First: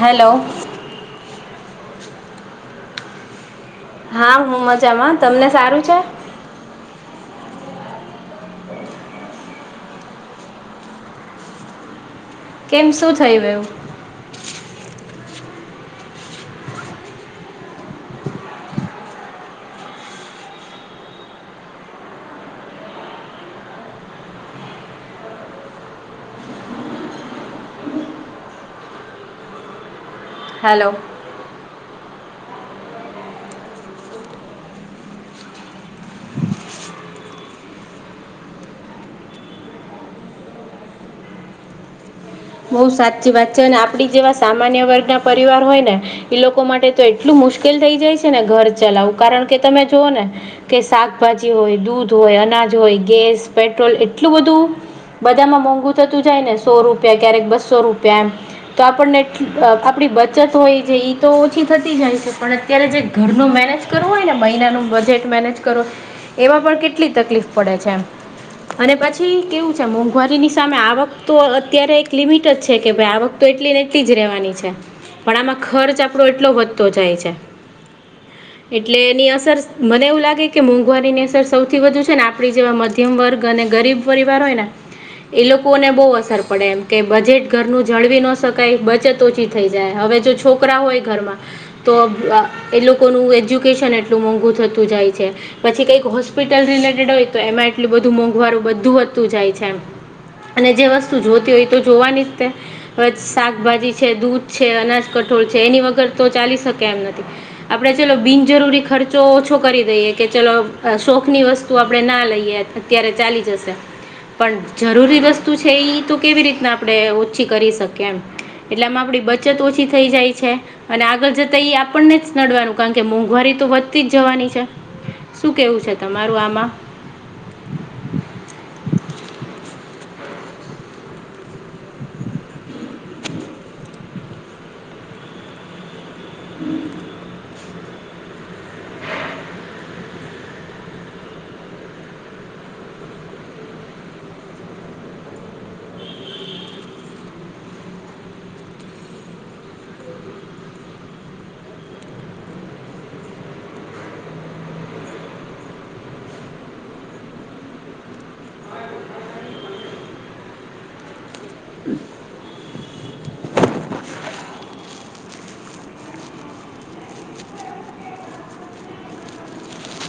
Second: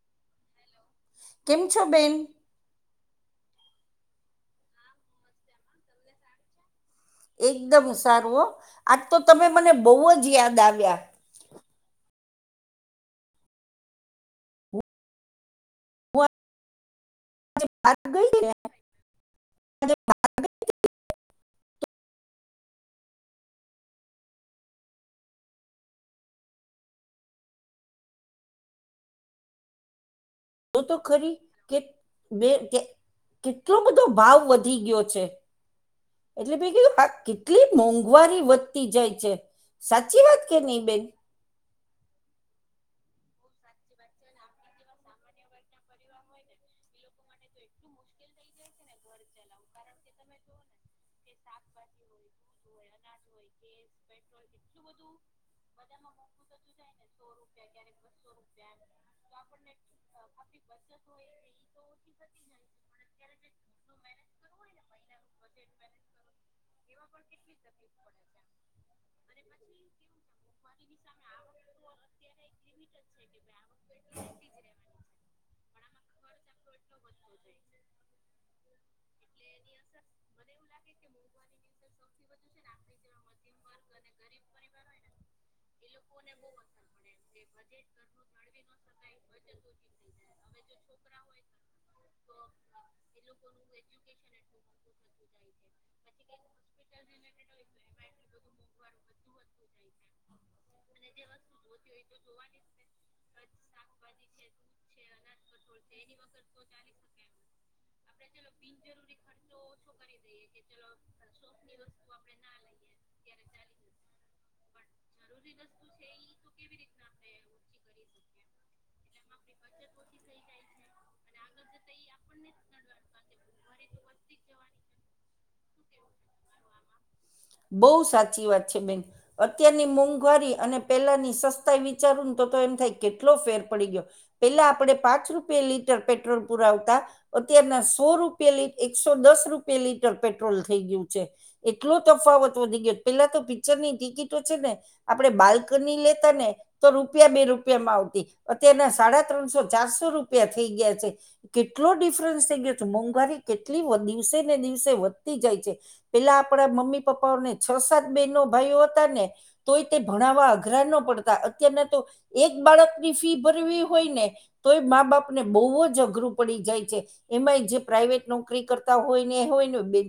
Hello. કેમ છો બેન? હા હું મજામાં. તમને સારું છે? એકદમ સારવો આજ તો તમે મને બહુ જ યાદ આવ્યા કેમ શું થઈ ગયું હું ભારત ગઈને જો હેલો તો ખરી કે કેટલો બધો ભાવ વધી ગયો છે એટલે ભી કું આ કેટલી મોંઘવારી વધતી જાય છે સાચી વાત કે નહીં બેન બહુ સાચી વાત છે અને આપડી જેવા સામાન્ય વર્ગ ના પરિવાર હોય ને એઈ લોકો માટે તો એટલું મુશ્કેલ થઈ જાય છે ને ઘર ચલાવવું કારણ કે તમે જુઓ ને કે શાકભાજી હોય દૂધ હોય અનાજ હોય ગેસ પેટ્રોલ એટલું બધું બધામાં મોંઘું થતું જાય ને સો રૂપ ક્યારેક બસો રૂપિયા એમ તો આપણને આપડી બચત હોય છે તો ઓછી થતી જાય છે પણ અત્યારે જે ઘરનું મેનેજ કરવું હોય ને મહિનાનું બજેટ મેનેજ કરવુંય એમાં પણ કેટલી તકલીફ પડે છે અને પછી કેવું છે મોંઘવારીની સામે આવક તો અત્યારે એક લિમિટ જ છે કે ભાઈ આવક તો એટલી ને એટલી જ રહેવાની છે પણ આમાં ખર્ચ આપણો એટલો વધતો જાય છે એટલે એની અસર મને એવું લાગે કે મોંઘવારીની અસર સૌથી વધુ છે ને આપણી જેવા મધ્યમ વર્ગ અને ગરીબ પરિવાર હોય ને એ લોકોને બહુ અસર પડે પણ એમ કે બજેટ ઘરનું જળવી ન શકાય બચત ઓછી થઈ જાય હવે જો છોકરા હોય ઘરમાં તો એ લોકોનું એજ્યુકેશન એટલું મોંઘું થતું જાય છે પછી કઈક હોસ્પિટલ રિલેટેડ હોય તો એમાં એટલું બધું મોંઘવારું બધું હોતું જાય છે એમ અને જે વસ્તુ જોતી હોય તો જોવાની જ તે શાકભાજી છે દૂધ છે અનાજ કઠોળ છે એની વગર તો ચાલી શકે એમ નથી આપડણે ચલો બિનજરૂરી ખર્ચો ઓ ઓછો કરી દઈએ કે ચલો શોખની વસ્તુ આપણે ના લઈએ અત્યારે ચાલી જશે પણ જરૂરી વસ્તુ છે એ તો કેવી રીતના આપણે ઓછી કરી શકીએ એમ એટલે આમાં આપડી બચત ઓછી થઈ જાય છે, અને આગળ જતા એ આપણને જ નડવાનું કારણ કે મોંઘવારી તો વધતી જ જવાની છે શું કેવું છે તમારું આમાં બહુ સાચી વાત છે બેન અત્યારની મોંઘવારી અને પેલાની સસ્ વિચારું ને તો એમ થાય કેટલો ફેર પડી ગયો પેલા આપે પાંચ રૂપે લીટર પ ો પુરા આવતા અત્યારના સો રૂપ એકસો દસ રૂપિયા લીટર પેટ્રોલ થઈ ગયું છે એટલો તફાવત પેલા તો પિક્ચરની ટિકિટો છે ને આપડણે બાલ્કની લેતા ને તો રૂપિયા બે રૂપિયામાં આવતી અત્યના સાડા ત્રણસો ચારસો રૂપિયા થઈ ગયા છે કેટલો ડિફરન્સ થઈ ગયો છે મોંઘવારી કેટલી દિવસે ને દિવસે વધતી જાય છે પેલા આપડા મમ્મી પપ્પાને છ સાત બેનો ભાઈઓ હતા ને તોય તે ભણાવવા અઘરા ન પડતા અત્યારના તો એક બાળકની ફી ભરવી હોય ને તો એ મા બાપ ને બહુ જ અઘરું પડી જાય છે એમાં જે પ્રાાઈવેટ નોકરી કરતા હોય ને એ હોય ને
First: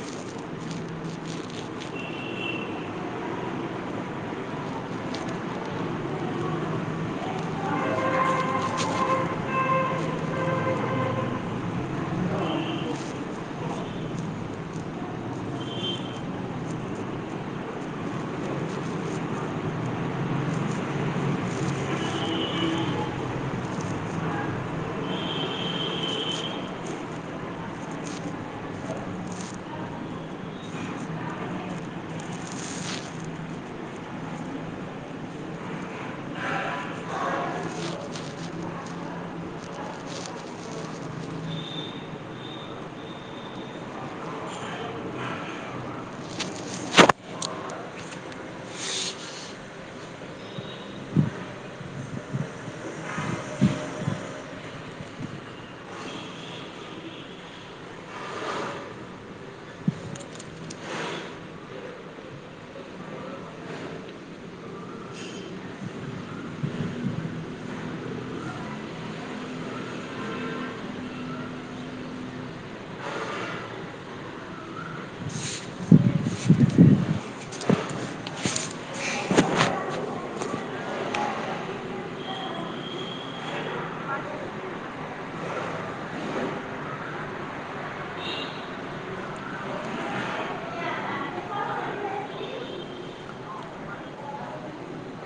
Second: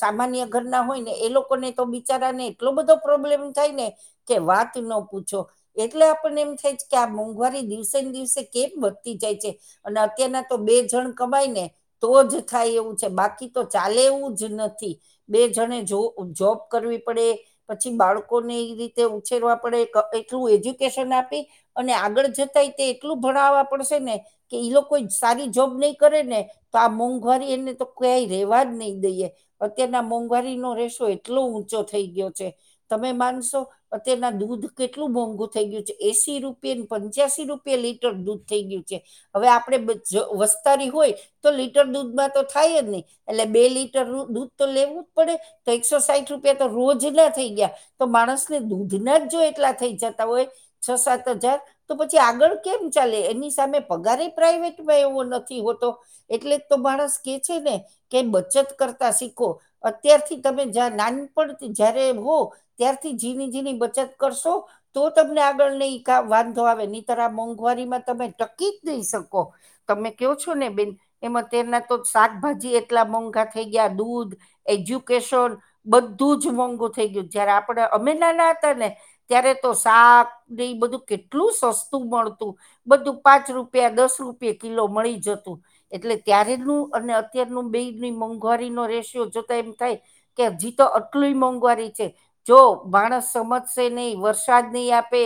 સામાન્ય ઘર ના હોય ને એ લોક ને તો બિચારાને એટલો બધો પ્રોબ્લેમ થાય ને કે વાત ન પૂછો. એટલે આપણને એમ થાય કે આ મોંઘવારી દિવસે ને દિવસે કેમ વધતી જાય છે. અને અત્યારના તો બે જણ કમાય ને તો જ થાય એવું છે બાકી તો ચાલે એવું જ નથી બે જણે જો જોબ કરવી પડે પછી બાળકોને એ રીતે ઉછેરવા પડે એટલું એજ્યુકેશન આપી અને આગળ જતાય તે એટલું ભણાવવા પડશે ને કે ઈ લોકો ઈ સારી જોબ નહી કરે ને તો આ મોંઘવારી એને તો કય રેવા જ નહી દઈએ અત્યારના મોંઘવારીનો રેસ એટલો ઊંચો થઈ ગયો છે તમે માનશો અતના દૂધ કેટલું મોંઘુ થઇ ગયું છે, એસી રૂપિયાને પંચ્યાસી રૂપિયા લીટર દૂધ થઇ ગયું છે. હવે આપણે બ જ વસ્તારી હોય તો લીટર દૂધમાં તો થાય જ નહી એટલે બે લીટર દૂધ તો લેવું જ પડે. તો એકસો સાઈઠ રૂપિયા તો રોજ ના થઈ ગયા. તો માણસને દૂધના જ જો એટલા થઈ જતા હોય છ સાત હજાર. તો પછી આગળ કેમ ચાલે એની સામે પગારે પ્રાઈવેટમાં એવો નથી હોતો. એટલે તો માણસ કે છે, ને કે બચત કરતા શીખો અત્યારથી તમે જ નાનપણ થી જયારે હો ત્યારથી ઝીણી ઝીણી બચત કરશો તો તમને આગળ નહી કા વાંધો આવે નીતર આ મોંઘવારીમાં તમે ટકી જ નઈ શકો. તમે કહો છો ને બેન એમાં તેના તો શાકભાજી એટલા મોંઘા થઈ ગયા દૂધ, એજ્યુ કેસન બધું જ મોંઘું થઈ ગયું. જયારે આપડે અમે ના ના હતા ને ત્યારે તો શાક ને ઇ બધું કેટલું સસ્તું મળતું. બધું પાંચ રૂપિયા, દસ રૂપિયા કિલો મળી જતું. એટલે ત્યારે નુ અને અત્યારનું બેની મોંઘવારીનો રેશિયો જોતા એ મ થાય કે હજીતો આટલું મોંઘવારી છે. જો માણસ સમજશે નહી વરસાદ નહી આપે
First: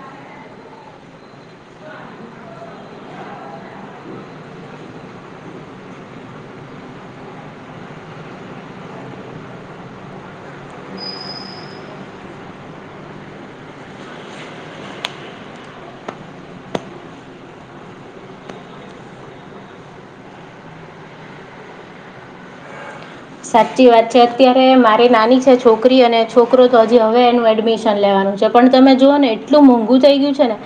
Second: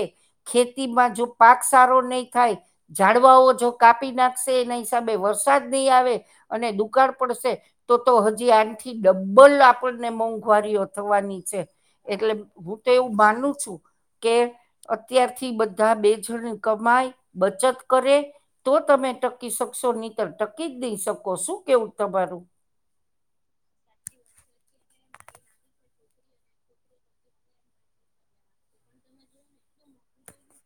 ખેતીમાં જો પાક સારો નહી થાય ઝાડવાઓ જો કાપી નાખશે એના હિસાબે વરસાદ નહીં આવે અને દુકાળ પડશે તો તો હજી આણથી ડ બલ આપણને મોંઘવારીઓ થવાની છે, એટલે હું તો એવું માનું છું કે અત્યારથી બધા બે જણ કમાય, બચત કરે તો તમે ટકી શકશો નીતર ટકી જ નઈ શકો, શું કેવું તમારું? સાચી વાત છે અત્યારે મારી નાની છે છોકરી અને છોકરો તો હજી હવે એનું એડમિશન લેવાનું છે. પણ તમે જુઓ ને એટલું મોંઘું થઈ ગયું છે ને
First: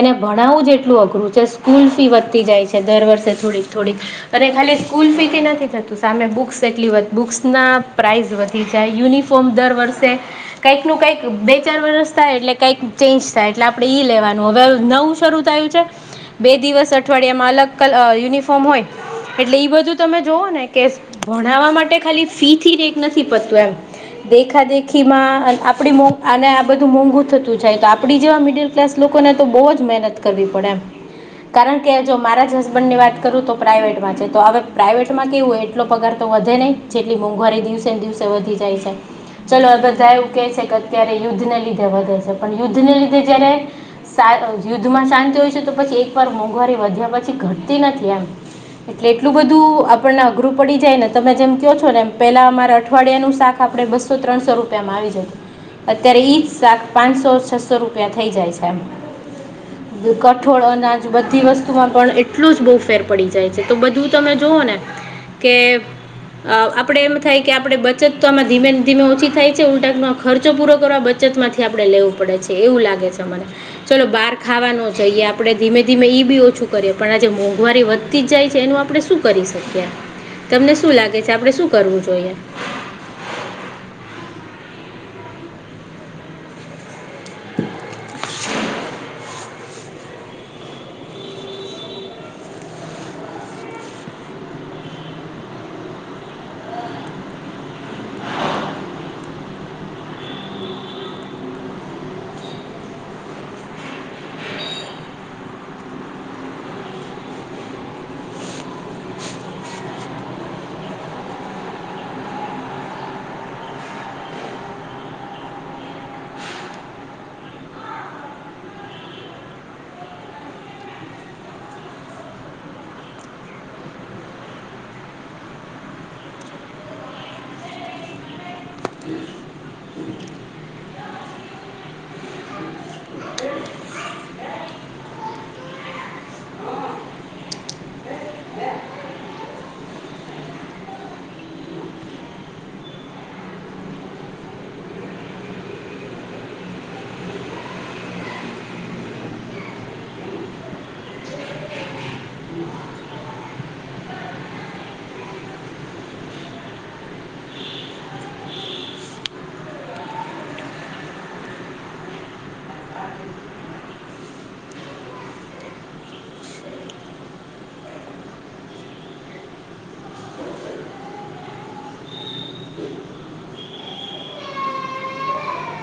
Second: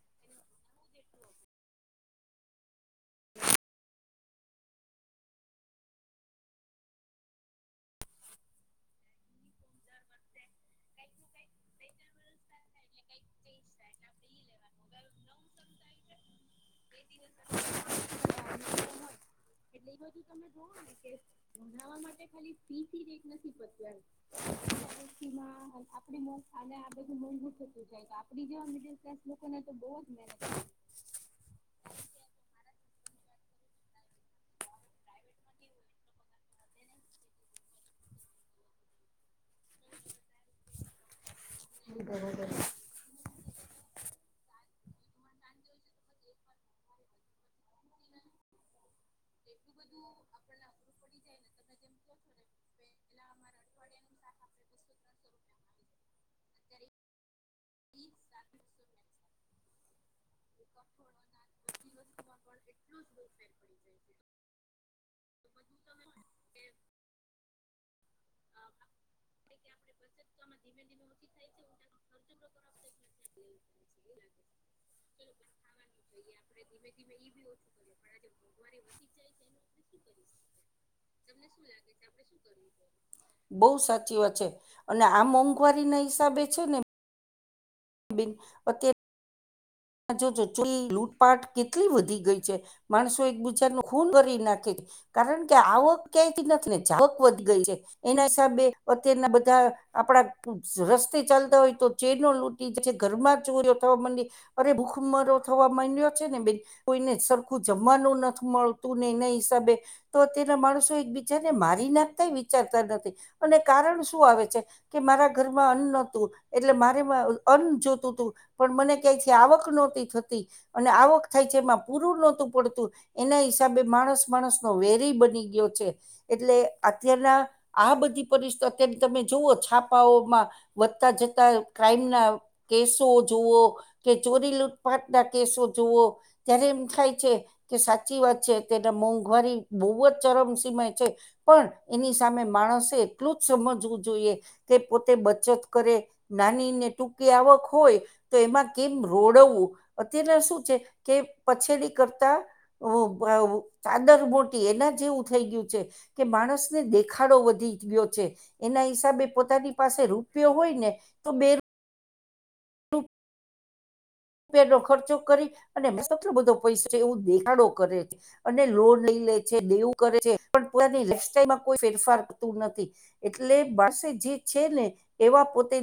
એને ભણાવવું જ એટલું અઘરું છે સ્કૂલ ફી વધતી જાય છે દર વર્ષે થોડીક થોડીક અને ખાલી સ્કૂલ ફીથી નથી થતું સામે બુક્સ એટલી બુક્સના પ્રાઇઝ વધી જાય, યુનિફોર્મ દર વર્ષે કંઈક નું કઈક બે, ચાર વરસ થાય એટલે કઈક ચેન્જ થાય એટલે, આપડે ઈ લેવાનું, હવે નવું શરૂ તાયુ છે બે દિવસ અઠવાડિયામાં અલગ યુનિફોર્મ હોય એટલે ઇ બધું તમે જોઓ ને કે ભણાવવા માટે ખા ફી થી નથી પડતું એમ દેખા દેખી માં આપ મો અને આ બધું મોંઘું થતું જાય તો આપડી જેવા મિડલ ક્લાસ લોકોને તો બહુ જ મહેનત કરવી પડે એમ. કારણ કે જો મારા જ હસબન્ડ ની વાત કરું તો પ્રાાઈવેટમાં છે, તો હવે પ્રાઇવેટમાં કેવું એ આટલો પગાર તો વધે નહીં જેટલી મોંઘવારી દિવસેને દિવસે વધી જાય છે, ચલો આ બધા એવું કે છે કે અત્યારે યુદ્ધને લીધ તે વધે છે પણ યુદ્ધને લીધે જયારે સા યુદ્ધમાં શાંતિ હોય છે તો પછી એક વાર મોંઘવારી વધ્યા પછી ઘટતી નથી એમ. એટલે એટલું બધું આપણને અઘરું પડી જાય ને તમે જેમ કહો છો ને એમ પહે અમારે અઠવાડિયા નુ સાથ આપડે બસો ત્રણસો રૂપિયામાં આવી જતું. અત્યારે ઈજ શાક પાંચસો, છસો રૂપિયા થઇ જાય છે, કઠોળ, અનાજ બધી વસ્તુમાં પણ એટલું જ બહુ ફેર પડી જાય છે તો, બધું તમે જુઓ ને કે, આપડે એમ થાય કે, આપડે બ બચત તો આમાં ધીમે ને ધીમે ઓછી થાય છે, ઉલટાનો ખર્ચો પૂરો કરવા બચતમાંથી આપણે લેવું પડે છે, એવું લાગે છે. તમારે, ચલો બાર ખાવા નો જઈએ આપણે ધીમે ધીમે ઈ બી ઓછું કરીએ પણ, આજે મોંઘવારી વધ તી જ જાય છે, એનું આપણે શું કરી શકીએ, તમને શું લાગે છે આપણે શું કરવું જોઈએ? બહુ સાચી વાત છે અને, આ મોંઘવારી ના હિસાબે છે ને બિન અત્યે જો-જો ચો લૂટપાટ કેટલી વધી ગઈ છે, માણસો એક બીજાનુ ખૂન કરીરી નાખે છે. કારણ કે, આવક ક્યાથી નથી ને જાવક વધી ગઈ છે, એના હિસાબે અત્યારના બધા આપડા રસ્તે ચાલતા હોય તો ચેનો લૂટી જાય છે, ઘરમાં ચોરીઓ થવા મંડી અરે ભૂખમરો થવા મંડ્યો છે ને, બેન કોઈને સરખું જમવાનું નથ મળતું ને, ઈના હિસાબે તો, અત્યારના માણસો એકબીજાને મારી નાખતાય વિચારતા નથી અને, કારણ શું આવે છે. કે, મારા ઘરમાં અન્ન નોતું એટલે મારે વા અન્ન જોતું તું પણ મને કય આવક નોતી થતી, અને આવક થાય છે એમાં પૂરું નહોતું પડતું. એના હિસાબે માણસ, માણસ નો વેરી બની ગીયો છે. એટલે અત્યારના આ બધી પરિસ્થતિ અત્યાર તમે જોઓ છાપાઓમાં વધતા જતા ક્રાઈમ ના કેસુઓ જુઓ. કે ચોરી, લૂટપાટ ના કેસુઓ જુઓ. ત્યારે એમ થાય છે કે, સાચી વાત છે, અત્યાર મોંઘવારી બઉ જ ચરમસીમાય છે. પણ, એની સામે માણસે એટલું જ સમજવું જોઈએ. તે પોતે બચત કરે નાનીને ટૂંકી આવક હોય તો, એમાં કેમ રોડઉ અત્યારના શું છે કે, પછેડી કરતા વુ ભવુ ચાદર મોટી એના જેવું થઈ ગીયું છે. કે માણસ ને દેખાડો વધી ગીયો છે. એના હિસાબે પોતાની પાસે રૂપિયો હોય ને તો બે રૂપેનો ખર્ચો કરી અને મે સલો બધો પૈસા એવું દેખાડો કરે છે. અને લોન લઈ લે છે, દેવું કરે છે, પણ પોતાની લાઇફસ્ટાઇલમાં કોઈ ફેરફાર કરતું નથી. એટલે બારસે જે છે ને, એવા પોતે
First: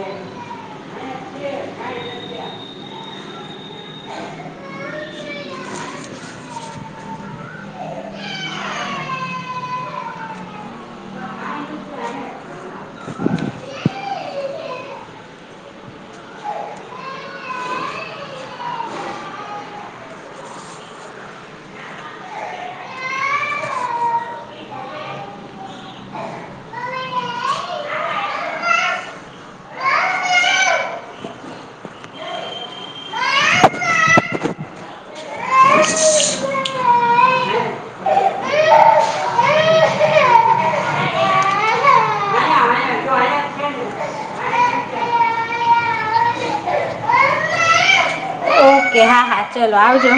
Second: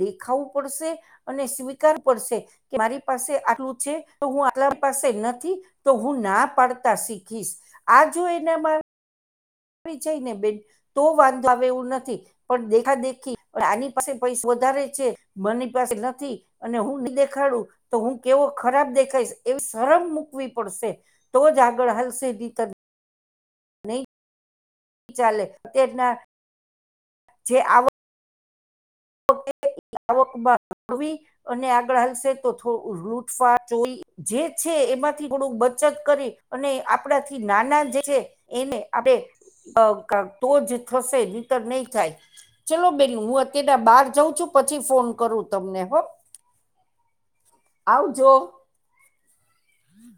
દેખાવું પડશે અને સ્વીકાર પડશે. કે, મારી પાસે આટલું છે તો, હું આટલા પાસે નથી. તો, હું ના પાડતા સીખીશ આ જો એનામા જઈને બેન તો વાંધો આવે એવું નથી. પણ, દેખા દેખી આની પાસે પૈસા વધારે છે, બની પાસે નથી. અને, હું ની દેખાડું તો, હું કેવો ખરાબ દેખાઈશ એવી શરમ મૂકવી પડસે. તો જ આગળ હાલસે ની તર નઈ ચાલે, અત્યાર ના જે આવ વકમાં વી અને આગળ હાલસે તો થોડું લૂટફાટ, ચોરી.. જે છે, એમાંથી થોડુંક બચત કરી અને આપણાથી નાના જે છે. એને આપડણે અ ક તો જ થશે નીતર નઈ થાય. ચલો બેન, હું અત્યારે બહાર જઉં છું. પછી ફોન કરું તમને હો, આવજો. ઓકે, હા, હા, ચલો આવજો.